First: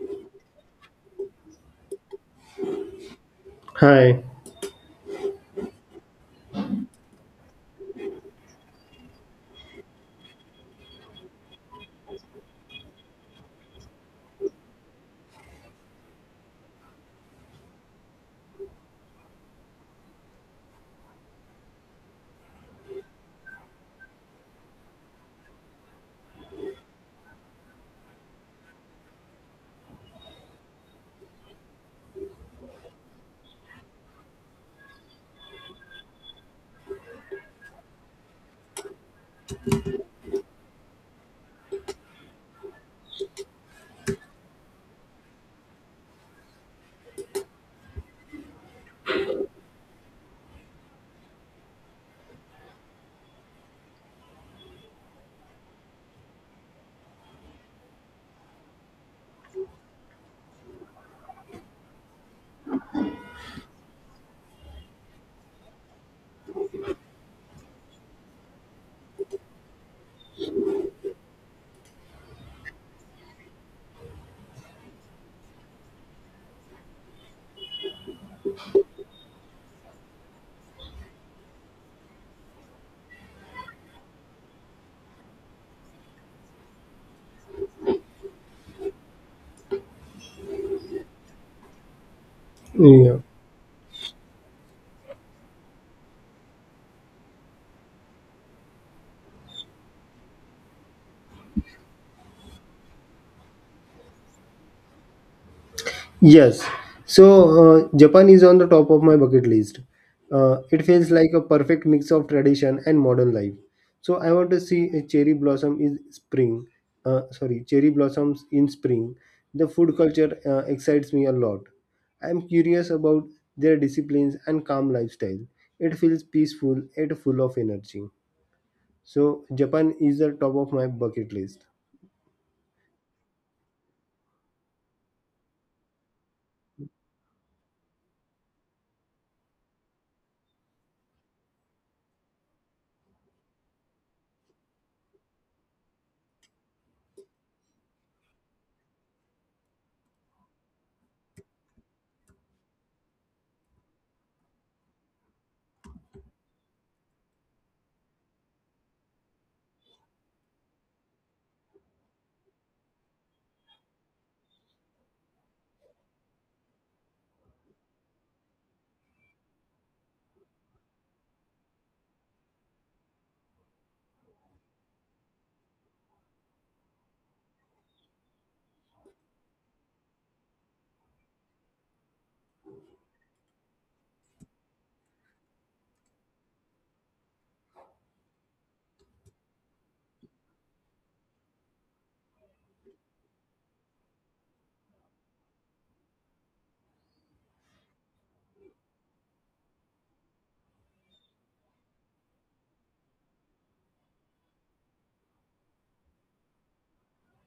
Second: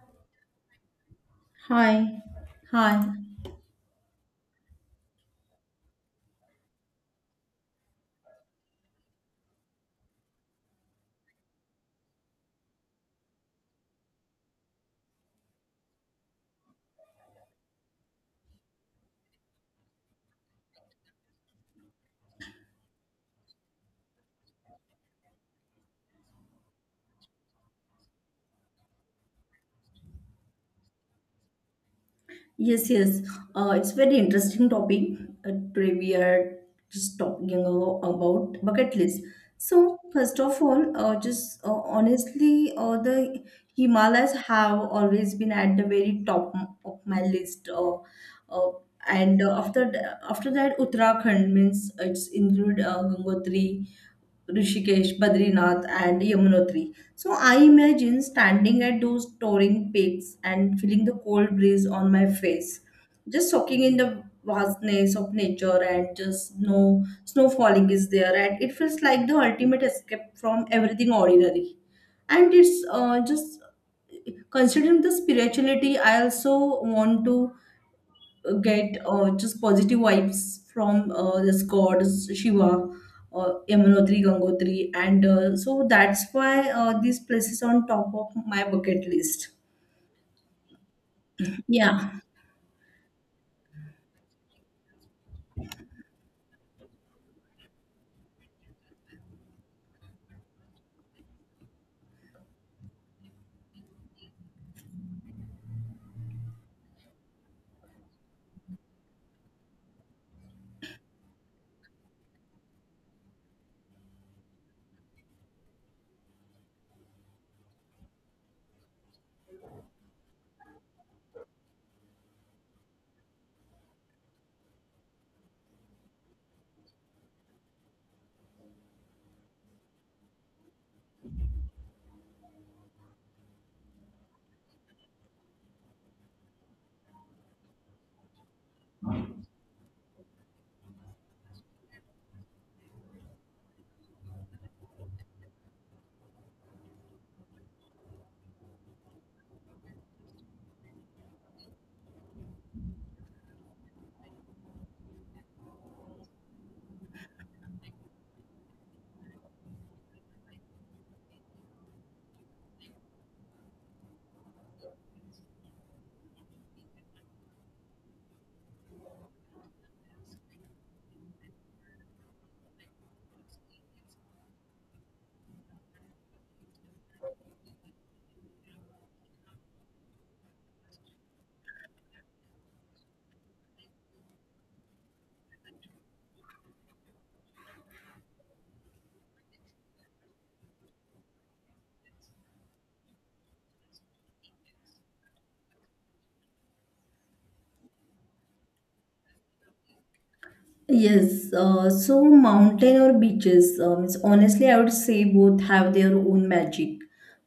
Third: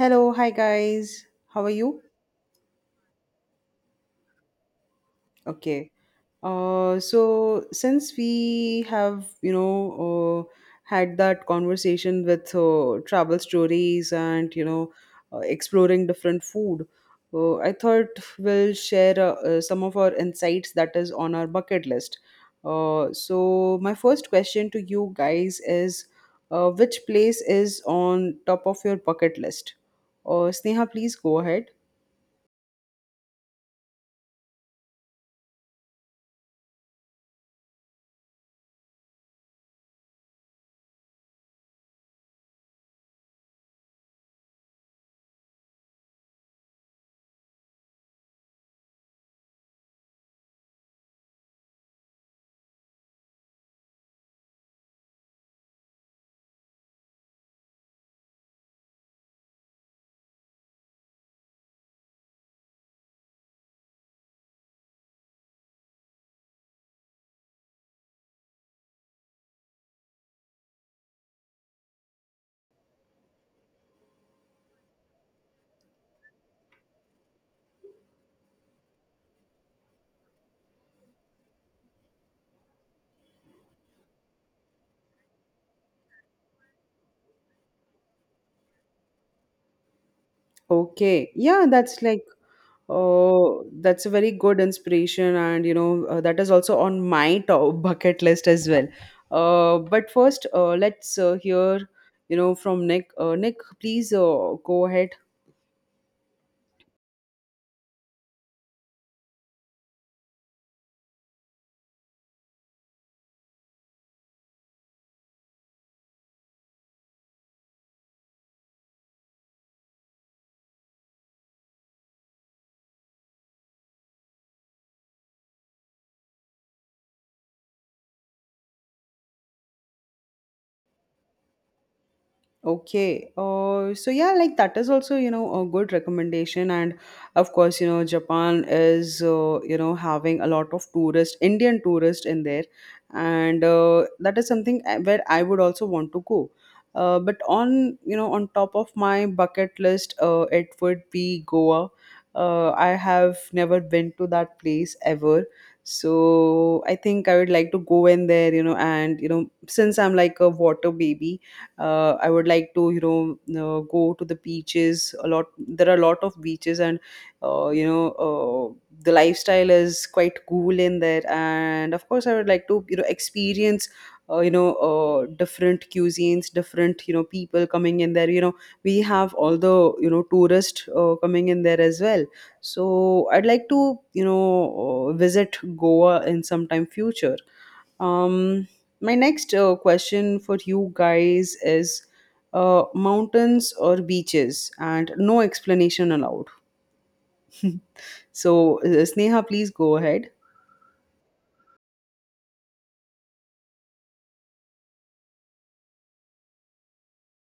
Hello, hi guys. How are you? Hi, hi. Hi. Okay. So since we have, had that conversation with travel stories and, exploring different food, I thought we'll share some of our insights that is on our bucket list. So my first question to you guys is, which place is on top of your bucket list? Sneha, please go ahead. Yes, yes. It's very interesting topic. Today we are just talking about bucket list. So first of all, just honestly, the Himalayas have always been at the very top of my list. Uh, and after after that, Uttarakhand means it's include Gangotri, Rishikesh, Badrinath, and Yamunotri. So I imagine standing at those towering peaks and feeling the cold breeze on my face, just soaking in the vastness of nature and just no snow falling is there, and it feels like the ultimate escape from everything ordinary. And it's just considering the spirituality. I also want to get just positive vibes from this god Shiva, Yamunotri, Gangotri, and so that's why these places on top of my bucket list. Okay. Yeah, Yeah. Yeah. That's a very good inspiration, and that is also on my top bucket list as well. But first let's hear, you know, from Nick. Nick, please go ahead. Yes. So, Japan is on the top of my bucket list. It feels like a perfect mix of tradition and modern life. So, I want to see a cherry blossom in spring. Sorry, cherry blossoms in spring. The food culture excites me a lot. I'm curious about their disciplines and calm lifestyle. It feels peaceful and full of energy. So, Japan is the top of my bucket list. Okay. So yeah, like that is also, you know, a good recommendation. And of course, you know, Japan is, you know, having a lot of tourist, Indian tourist in there. And that is something where I would also want to go. But on, you know, on top of my bucket list, it would be Goa. I have never been to that place ever. So I think I would like to go in there, you know, and, you know, since I'm like a water baby, I would like to, go to the beaches a lot. There are a lot of beaches, and uh, you know uh, the lifestyle is quite cool in there, and of course I would like to, you know, experience, different cuisines, different, you know, people coming in there. You know, we have all the, you know, tourists coming in there as well. So I'd like to, visit Goa in some time future. um, my next question for you guys is, mountains or beaches, and no explanation allowed. So, Sneha, please go ahead. Yes, so mountain or beaches, it's honestly, I would say both have their own magic.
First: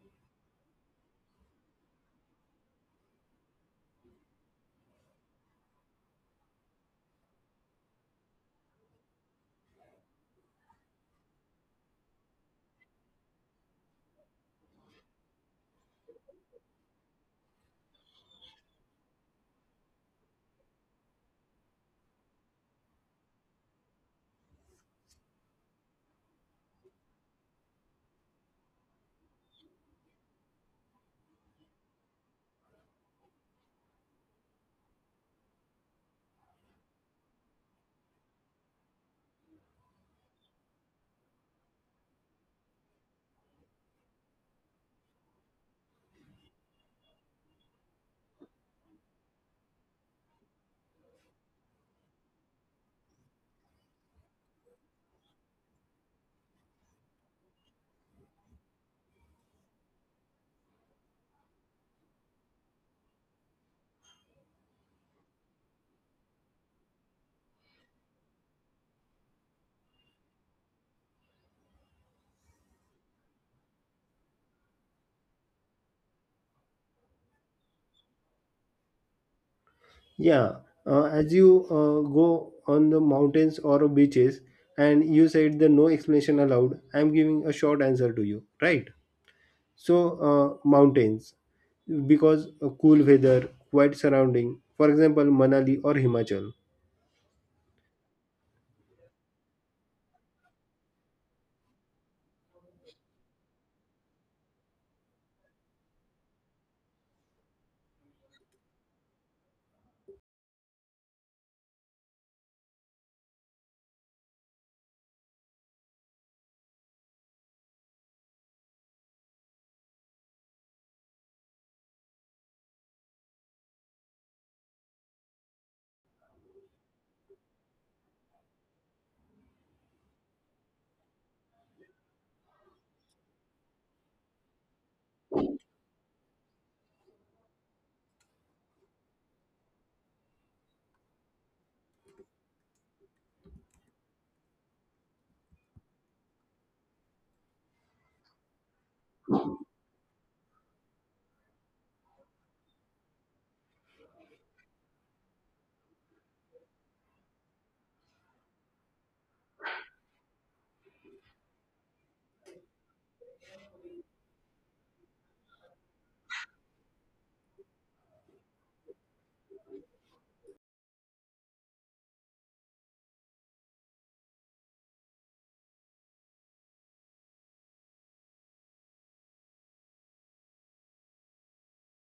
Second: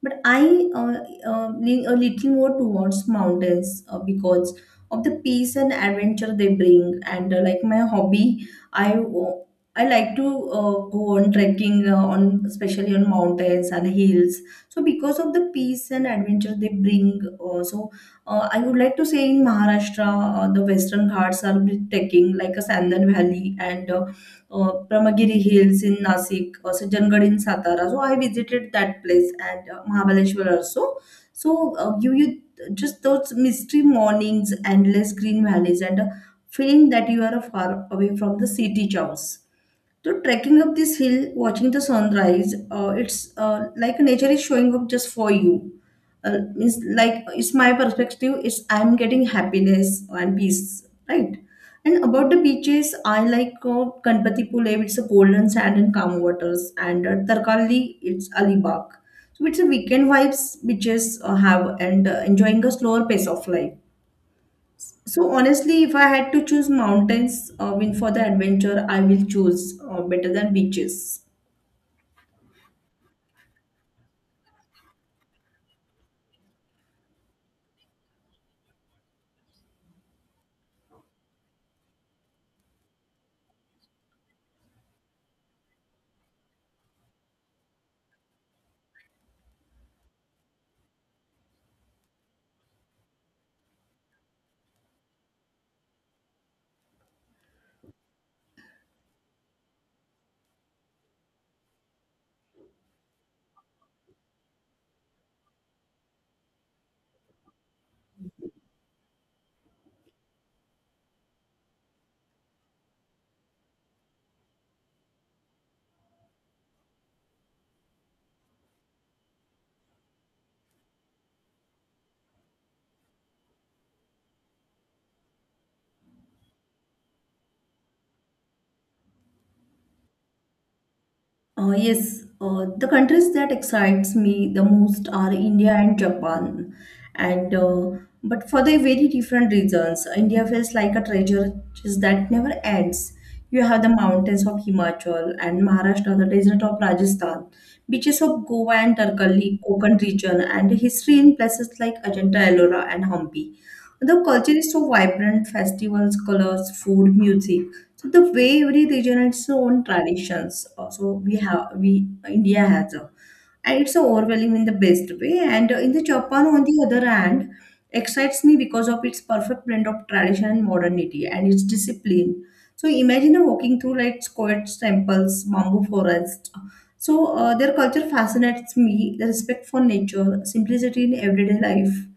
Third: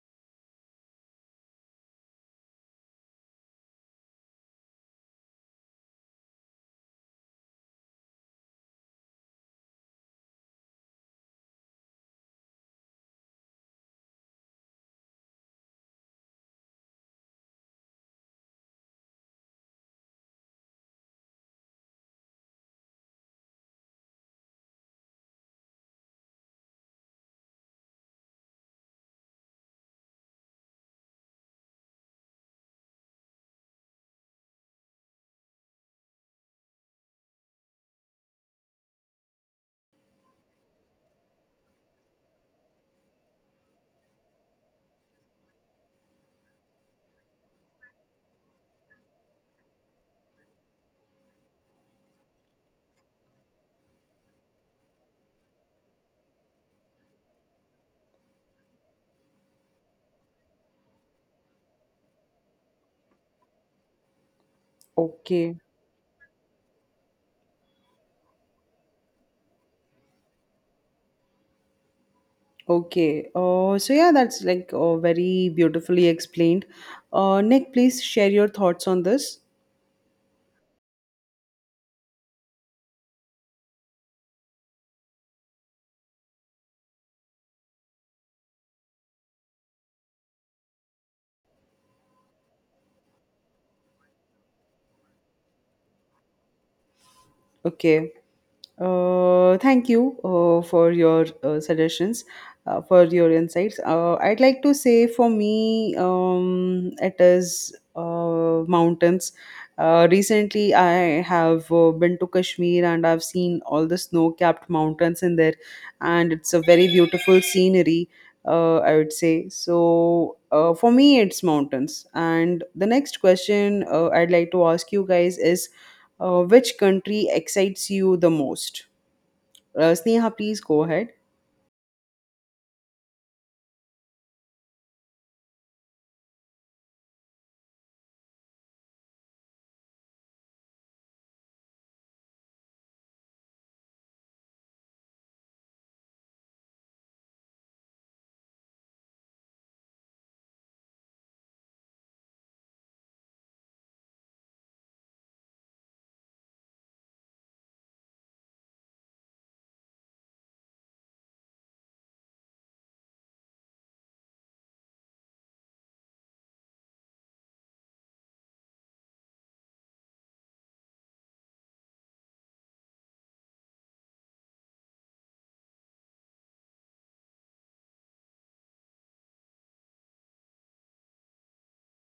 But I lean a little more towards mountains because of the peace and adventure they bring. And like my hobby, I like to go on trekking on especially on mountains and hills. So because of the peace and adventure they bring, I would like to say in Maharashtra, the Western Ghats are breathtaking, like a Sandan Valley and Brahmagiri Hills in Nasik, Sajjanad in Satara. So I visited that place and Mahabaleshwar also. So you you just those mystery mornings, endless green valleys, and a feeling that you are far away from the city chaos. So trekking up this hill, watching the sunrise, it's like nature is showing up just for you. Means like it's my perspective. It's I'm getting happiness and peace, right? And about the beaches, I like Kanpatipule. It's a golden sand and calm waters, and Tarkalli, it's Alibag. So it's a weekend vibes, beaches have and enjoying a slower pace of life. So Okay. honestly, if I had to choose mountains, I mean for the adventure, I will choose better than beaches. Okay. So yeah, that's like very beautifully explained. Nick, please share your thoughts on this. Yeah, as you go on the mountains or beaches, and you said the no explanation allowed, I'm giving a short answer to you, right? So, mountains, because cool weather, quiet surrounding, for example, Manali or Himachal. Okay. Thank you for your suggestions, for your insights. I'd like to say for me, it is mountains. Recently, I have been to Kashmir, and I've seen all the snow capped mountains in there, and it's a very beautiful scenery, I would say. So for me it's mountains. And the next question I'd like to ask you guys is, which country excites you the most? Sneha, please go ahead. Yes, the countries that excites me the most are India and Japan, and but for the very different reasons. India feels like a treasure just that never ends. You have the mountains of Himachal and Maharashtra, the desert of Rajasthan, beaches of Goa and Tarkali, Konkan region, and history in places like Ajanta Ellora and Hampi. The culture is so vibrant, festivals, colors, food, music, so the way every region has its own traditions. Also, we India has a, and it's overwhelming in the best way. And in the Japan, on the other hand, excites me because of its perfect blend of tradition and modernity and its discipline. So imagine walking through like squared temples, bamboo forests. So their culture fascinates me. The respect for nature, simplicity in everyday life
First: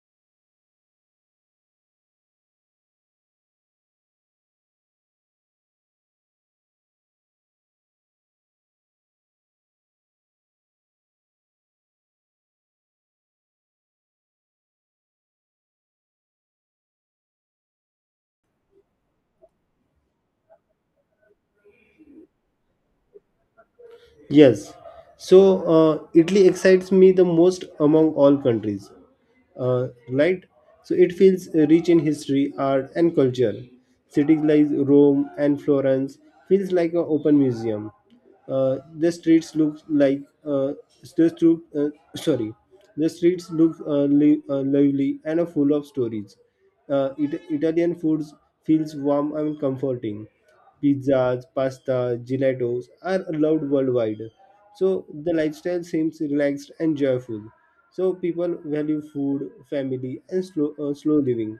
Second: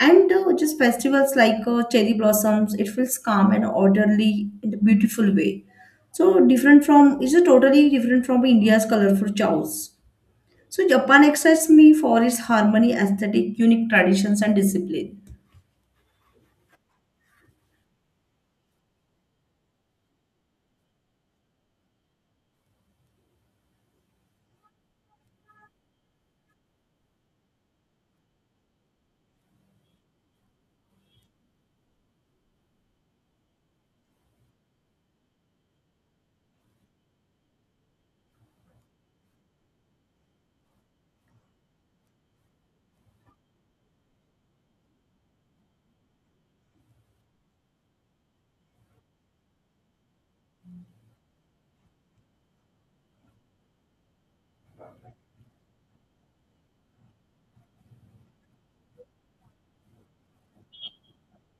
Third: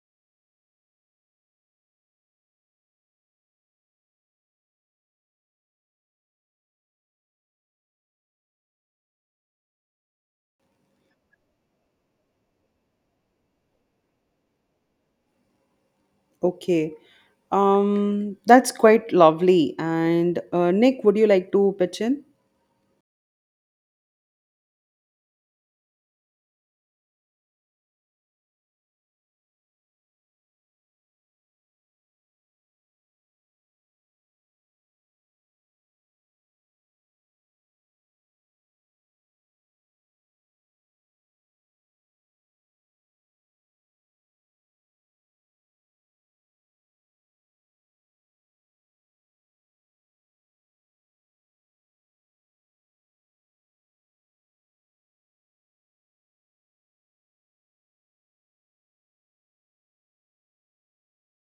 and just festivals like cherry blossoms, it feels calm and orderly in a beautiful way. So different from, it's a totally different from India's colorful chaos. So Japan excites me for its harmony, aesthetic, unique traditions and discipline. Okay. That's quite lovely. And Nick, would you like to pitch in? Yes. So Italy excites me the most among all countries. Right? So it feels rich in history, art, and culture. Cities like Rome and Florence feels like an open museum. The streets look like the stru- uh, sorry, the streets look lively and are full of stories. Italian foods feels warm and comforting pizzas, pasta, gelatos are allowed worldwide. So the lifestyle seems relaxed and joyful. So people value food, family, and slow living.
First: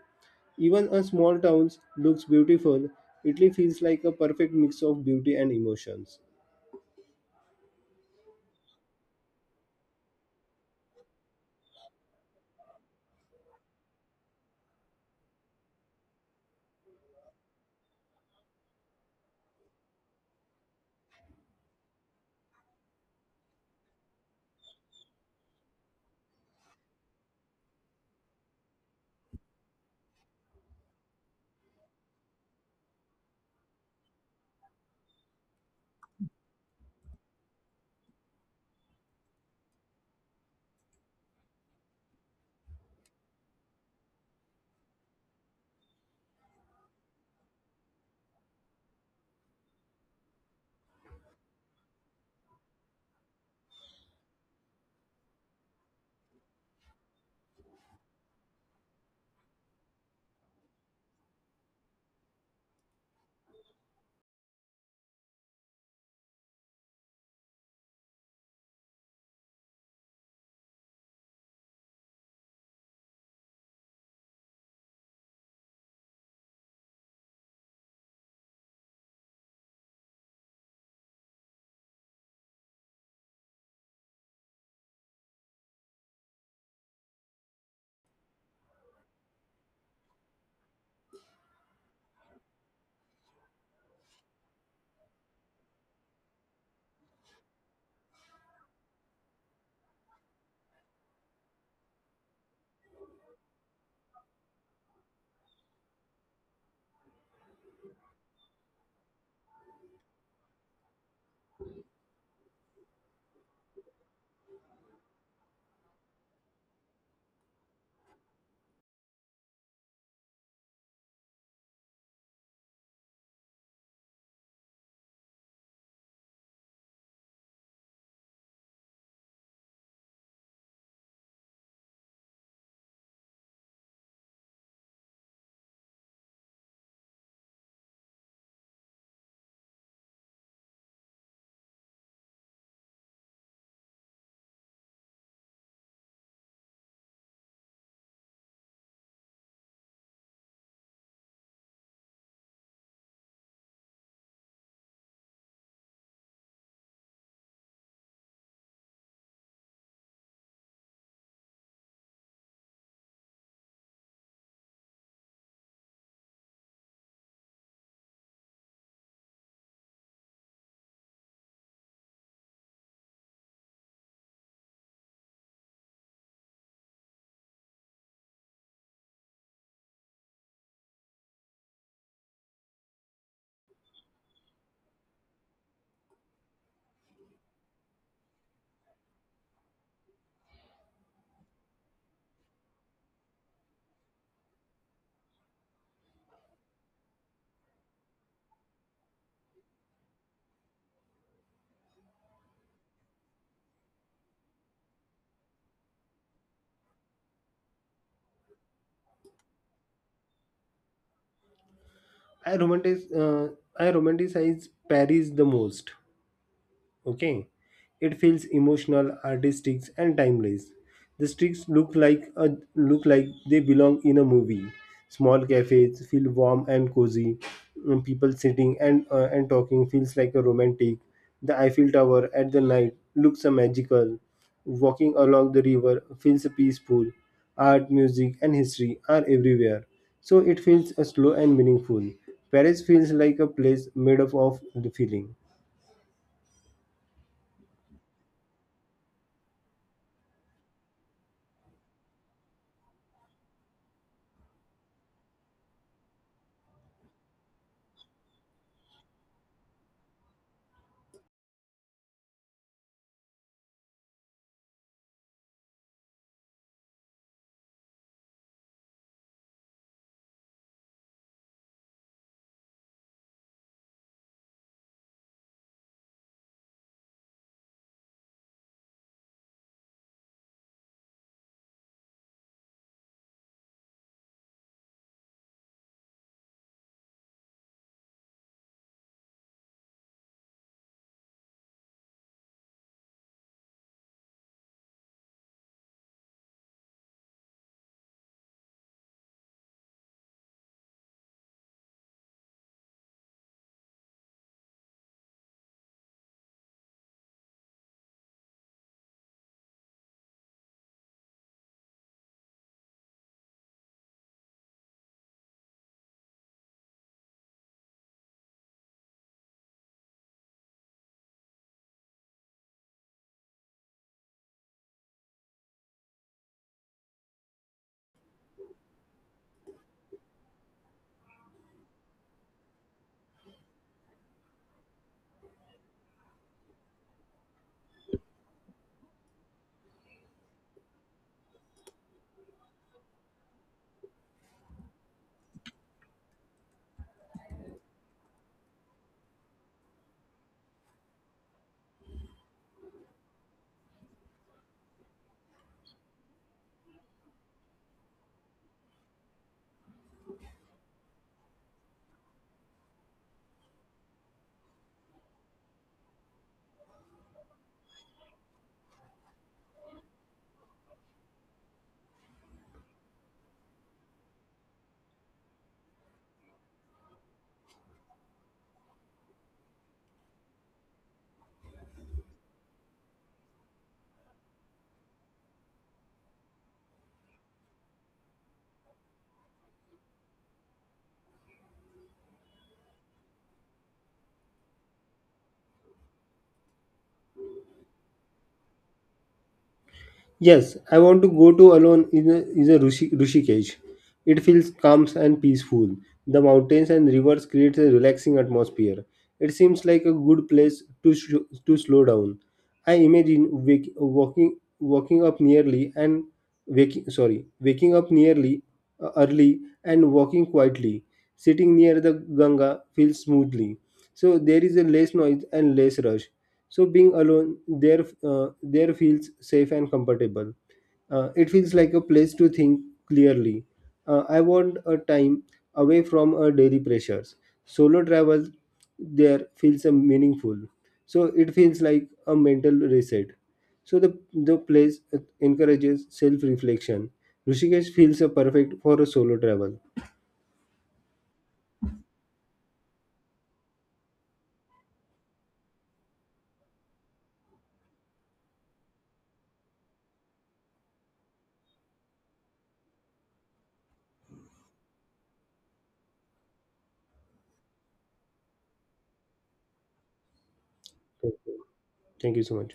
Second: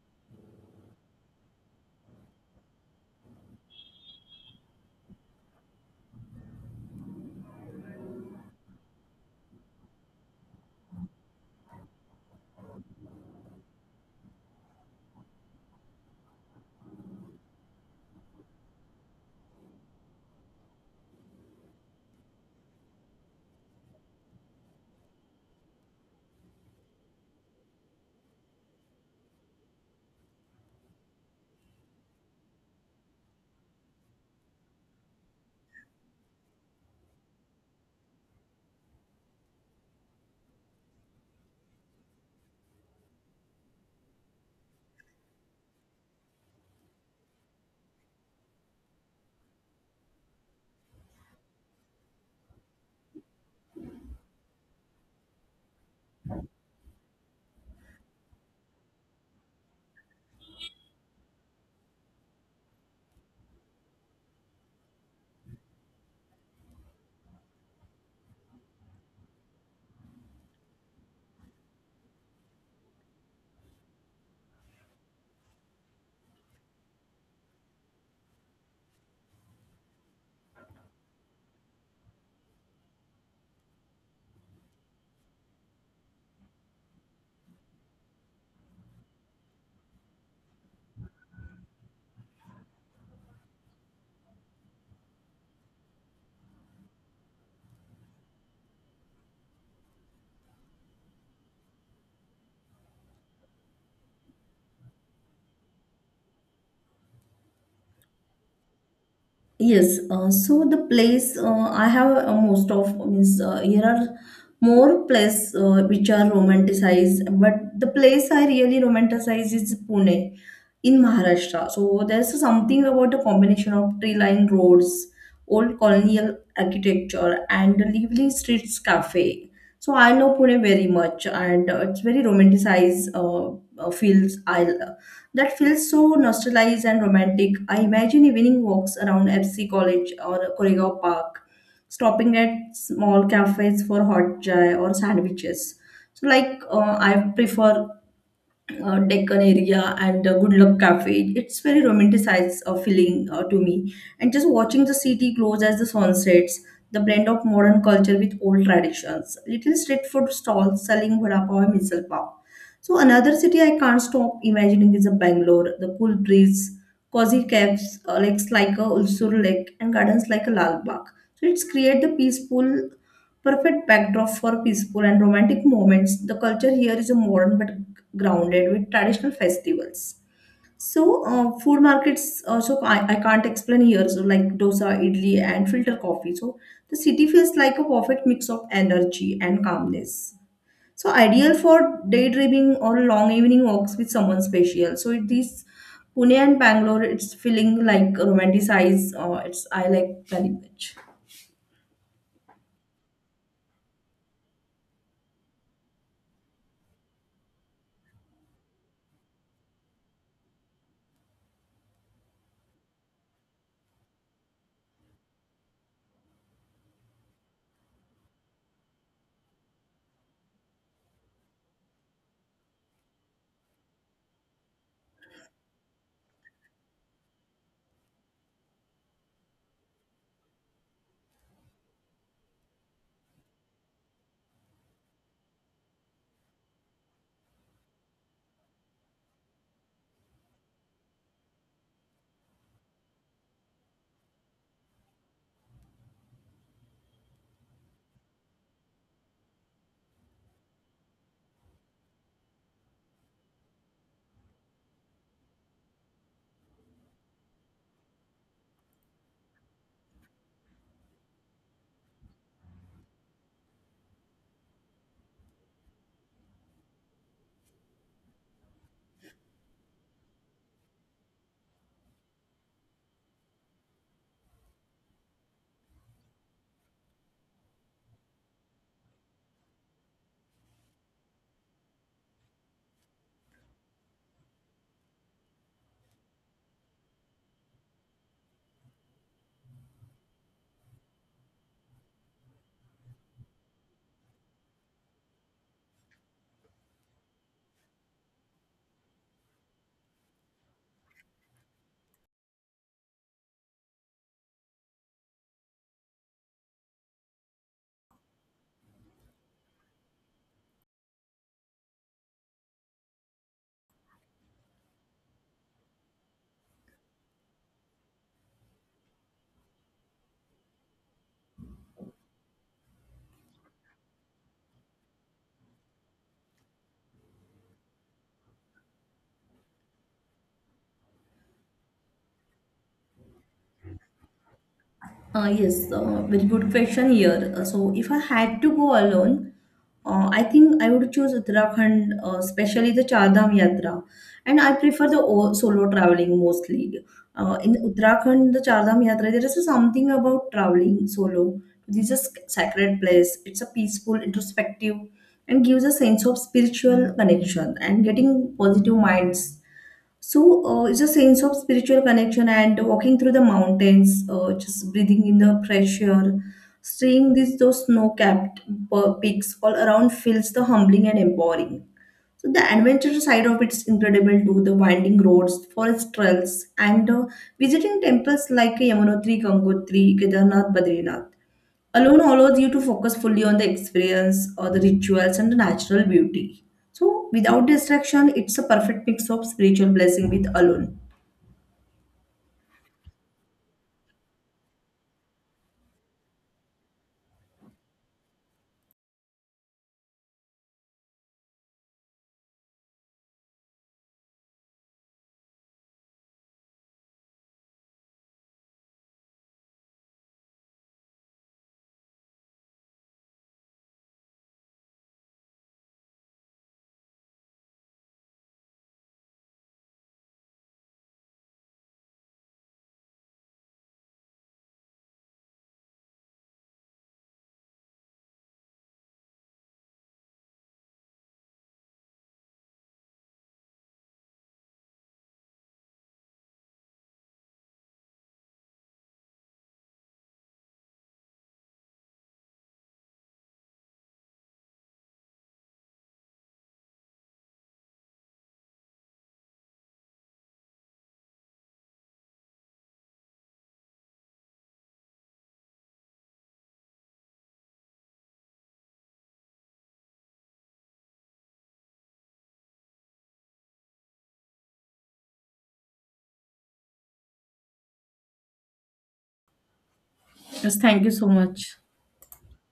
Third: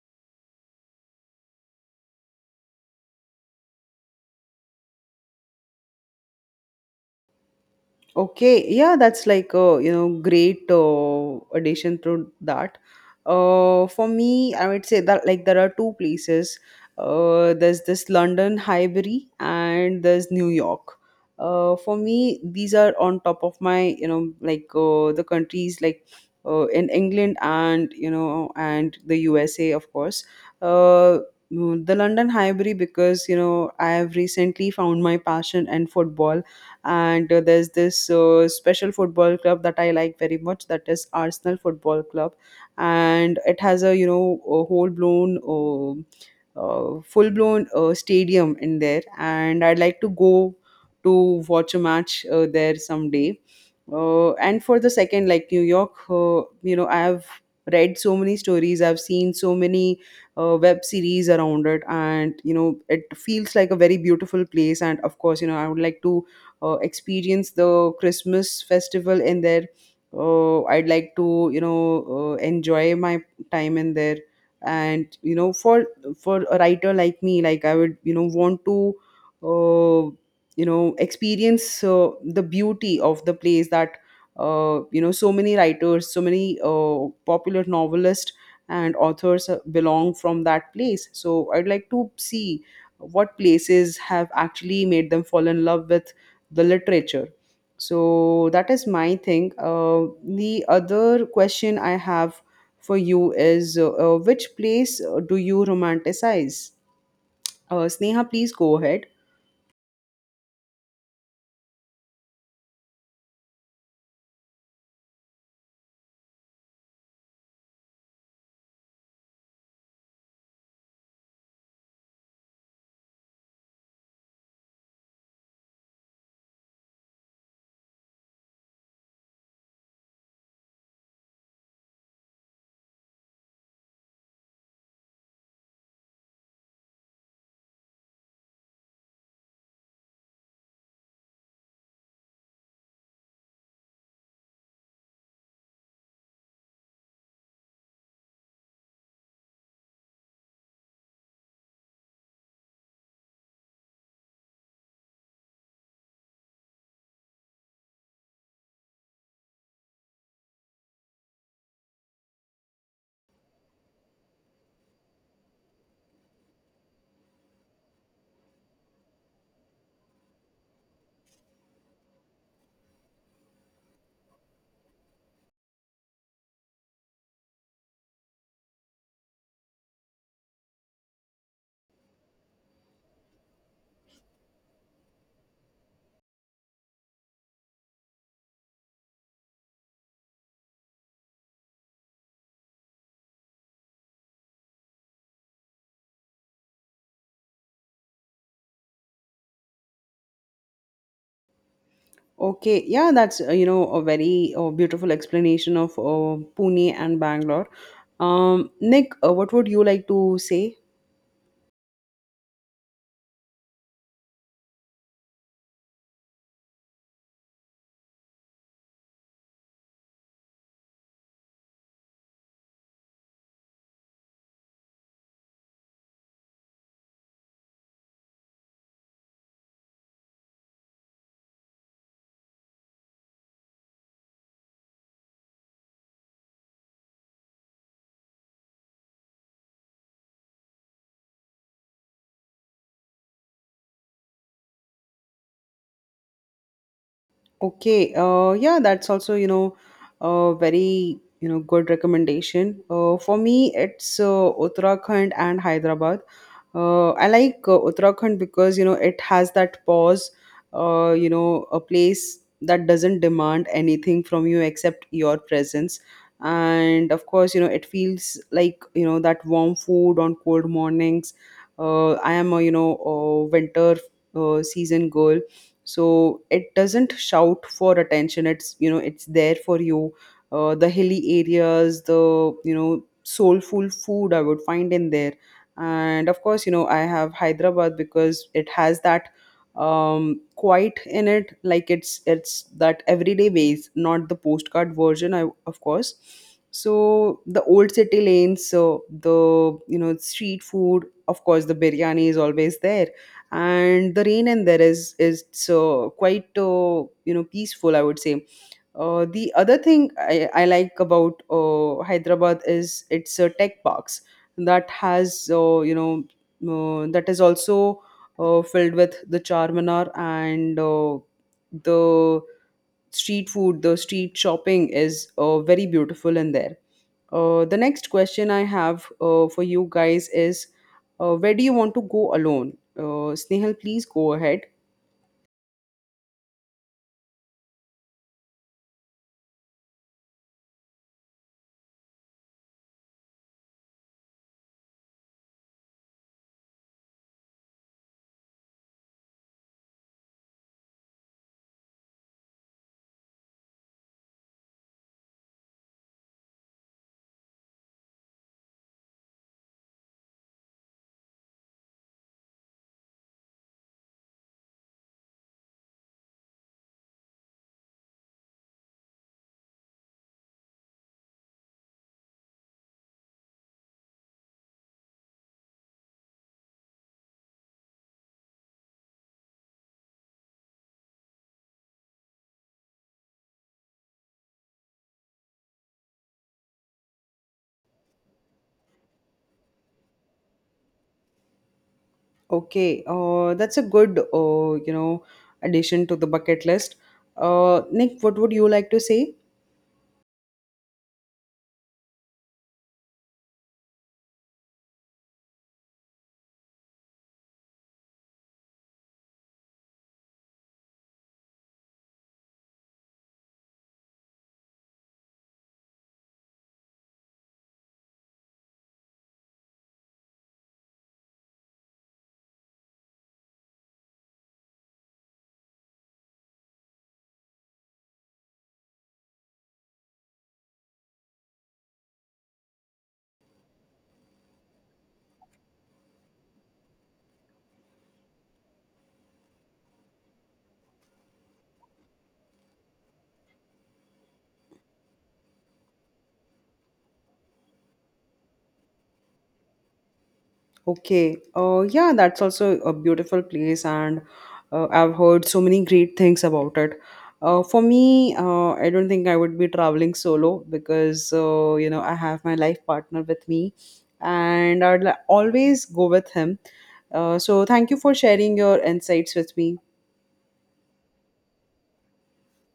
Even a small town looks beautiful. Italy feels like a perfect mix of beauty and emotions. Okay, yeah, that's like a, you know, great addition to that. For me, I would say that like there are two places. There's this London Highbury, and there's New York. For me, these are on top of my, you know, like the countries like in England, and, you know, and the USA, of course. Uh, the London Highbury, because, you know, I have recently found my passion in football, and there's this special football club that I like very much, that is Arsenal football club, and it has, a you know, a whole blown full blown stadium in there, and I'd like to go to watch a match there someday. And for the second, like New York, you know, I have read so many stories, I've seen so many web series around it, and, you know, it feels like a very beautiful place, and of course, you know, I would like to experience the Christmas festival in there. I'd like to, you know, enjoy my time in there. And, you know, for a writer like me, like I would, you know, want to, uh, experience the beauty of the place that, you know, so many writers, so many popular novelists and authors belong from that place. So I'd like to see what places have actually made them fall in love with the literature. So that is my thing. The other question I have for you is, which place do you romanticize? Sneha, please go ahead. Yes, so the place I have most of means here are more places which are romanticized, but the place I really romanticize is Pune in Maharashtra. So there's something about a combination of tree-lined roads, old colonial architecture, and the lively streets cafe. So I love Pune very much, and it's very romanticized feels I that feels so nostalgic and romantic. I imagine evening walks around FC College or Koregaon Park, stopping at small cafes for hot chai or sandwiches. So, like, I prefer Deccan area and Good Luck Cafe. It's very romanticized feeling to me. And just watching the city close as the sun sets, the blend of modern culture with old traditions. Little street food stalls selling vada pav and misal pav. So another city I can't stop imagining is a Bangalore. The cool breeze, cozy caves, lakes like a Ulsur Lake, and gardens like a Lal Bagh. So it's create the peaceful perfect backdrop for peaceful and romantic moments. The culture here is a modern but grounded with traditional festivals. So, food markets also I can't explain here. So, like dosa, idli, and filter coffee. So, the city feels like a perfect mix of energy and calmness. So, ideal for daydreaming or long evening walks with someone special. So, it is Pune and Bangalore. It's feeling like romanticized. It's I like very much. Okay, yeah, that's you know, a very beautiful explanation of Pune and Bangalore. Nick, what would you like to say? I romanticize, uh, I romanticize Paris the most. Okay, it feels emotional, artistic, and timeless. The streets look like a, look like they belong in a movie. Small cafes feel warm and cozy. And People sitting and talking feels like a romantic. The Eiffel Tower at the night looks a magical. Walking along the river feels peaceful. Art, music, and history are everywhere, so it feels slow and meaningful. Paris feels like a place made up of the feeling. Okay, yeah, that's also, you know, a very, you know, good recommendation. For me, it's Uttarakhand and Hyderabad. I like Uttarakhand because, you know, it has that pause, you know, a place that doesn't demand anything from you except your presence. And of course, you know, it feels like, you know, that warm food on cold mornings. I am a, you know, a winter season girl, so it doesn't shout for attention. It's, you know, it's there for you. The hilly areas, the, you know, soulful food I would find in there. And of course, you know, I have Hyderabad because it has that quite in it. Like, it's that everyday ways, not the postcard version I, of course. So the old city lanes, so the, you know, street food, of course the biryani is always there. And the rain in there is so quite, you know, peaceful, I would say. The other thing I like about Hyderabad is its tech parks, that has, that is also filled with the Charminar, and the street food, the street shopping is very beautiful in there. The next question I have for you guys is, where do you want to go alone? Snehal, please go ahead. Yes, very good question here. So, if I had to go alone, I think I would choose Uttarakhand, especially the Char Dham Yatra. And I prefer the solo traveling mostly. In Uttarakhand, the Char Dham Yatra, there is something about traveling solo. This is a sacred place. It's a peaceful, introspective, and gives a sense of spiritual connection and getting positive minds, so it's a sense of spiritual connection and walking through the mountains, just breathing in the fresh air, seeing these those snow-capped peaks all around feels the humbling and empowering. So the adventure side of it's incredible too. The winding roads, forest trails, and visiting temples like Yamunotri, Gangotri, Kedarnath, Badrinath alone allows you to focus fully on the experience or the rituals and the natural beauty. So, without distraction, it's a perfect mix of spiritual blessing with alone. Okay, that's a good, you know, addition to the bucket list. Nick, what would you like to say? Yes, I want to go to alone in a, is a Rushi, Rishikesh. It feels calm and peaceful. The mountains and rivers create a relaxing atmosphere. It seems like a good place to slow down. I imagine walking up nearly and waking sorry waking up nearly early and walking quietly. Sitting near the Ganga feels smoothly. So there is a less noise and less rush, so being alone there feels safe and comfortable. Uh, it feels like a place to think clearly. I want a time away from daily pressures. Solo travel there feels meaningful. So it feels like a mental reset. So the place encourages self reflection. Rishikesh feels perfect for a solo travel. Okay, yeah, that's also a beautiful place, and I've heard so many great things about it. For me, I don't think I would be traveling solo, because, you know, I have my life partner with me, and always go with him. So thank you for sharing your insights with me. Yes, thank you so Thank you. much. Thank you so much.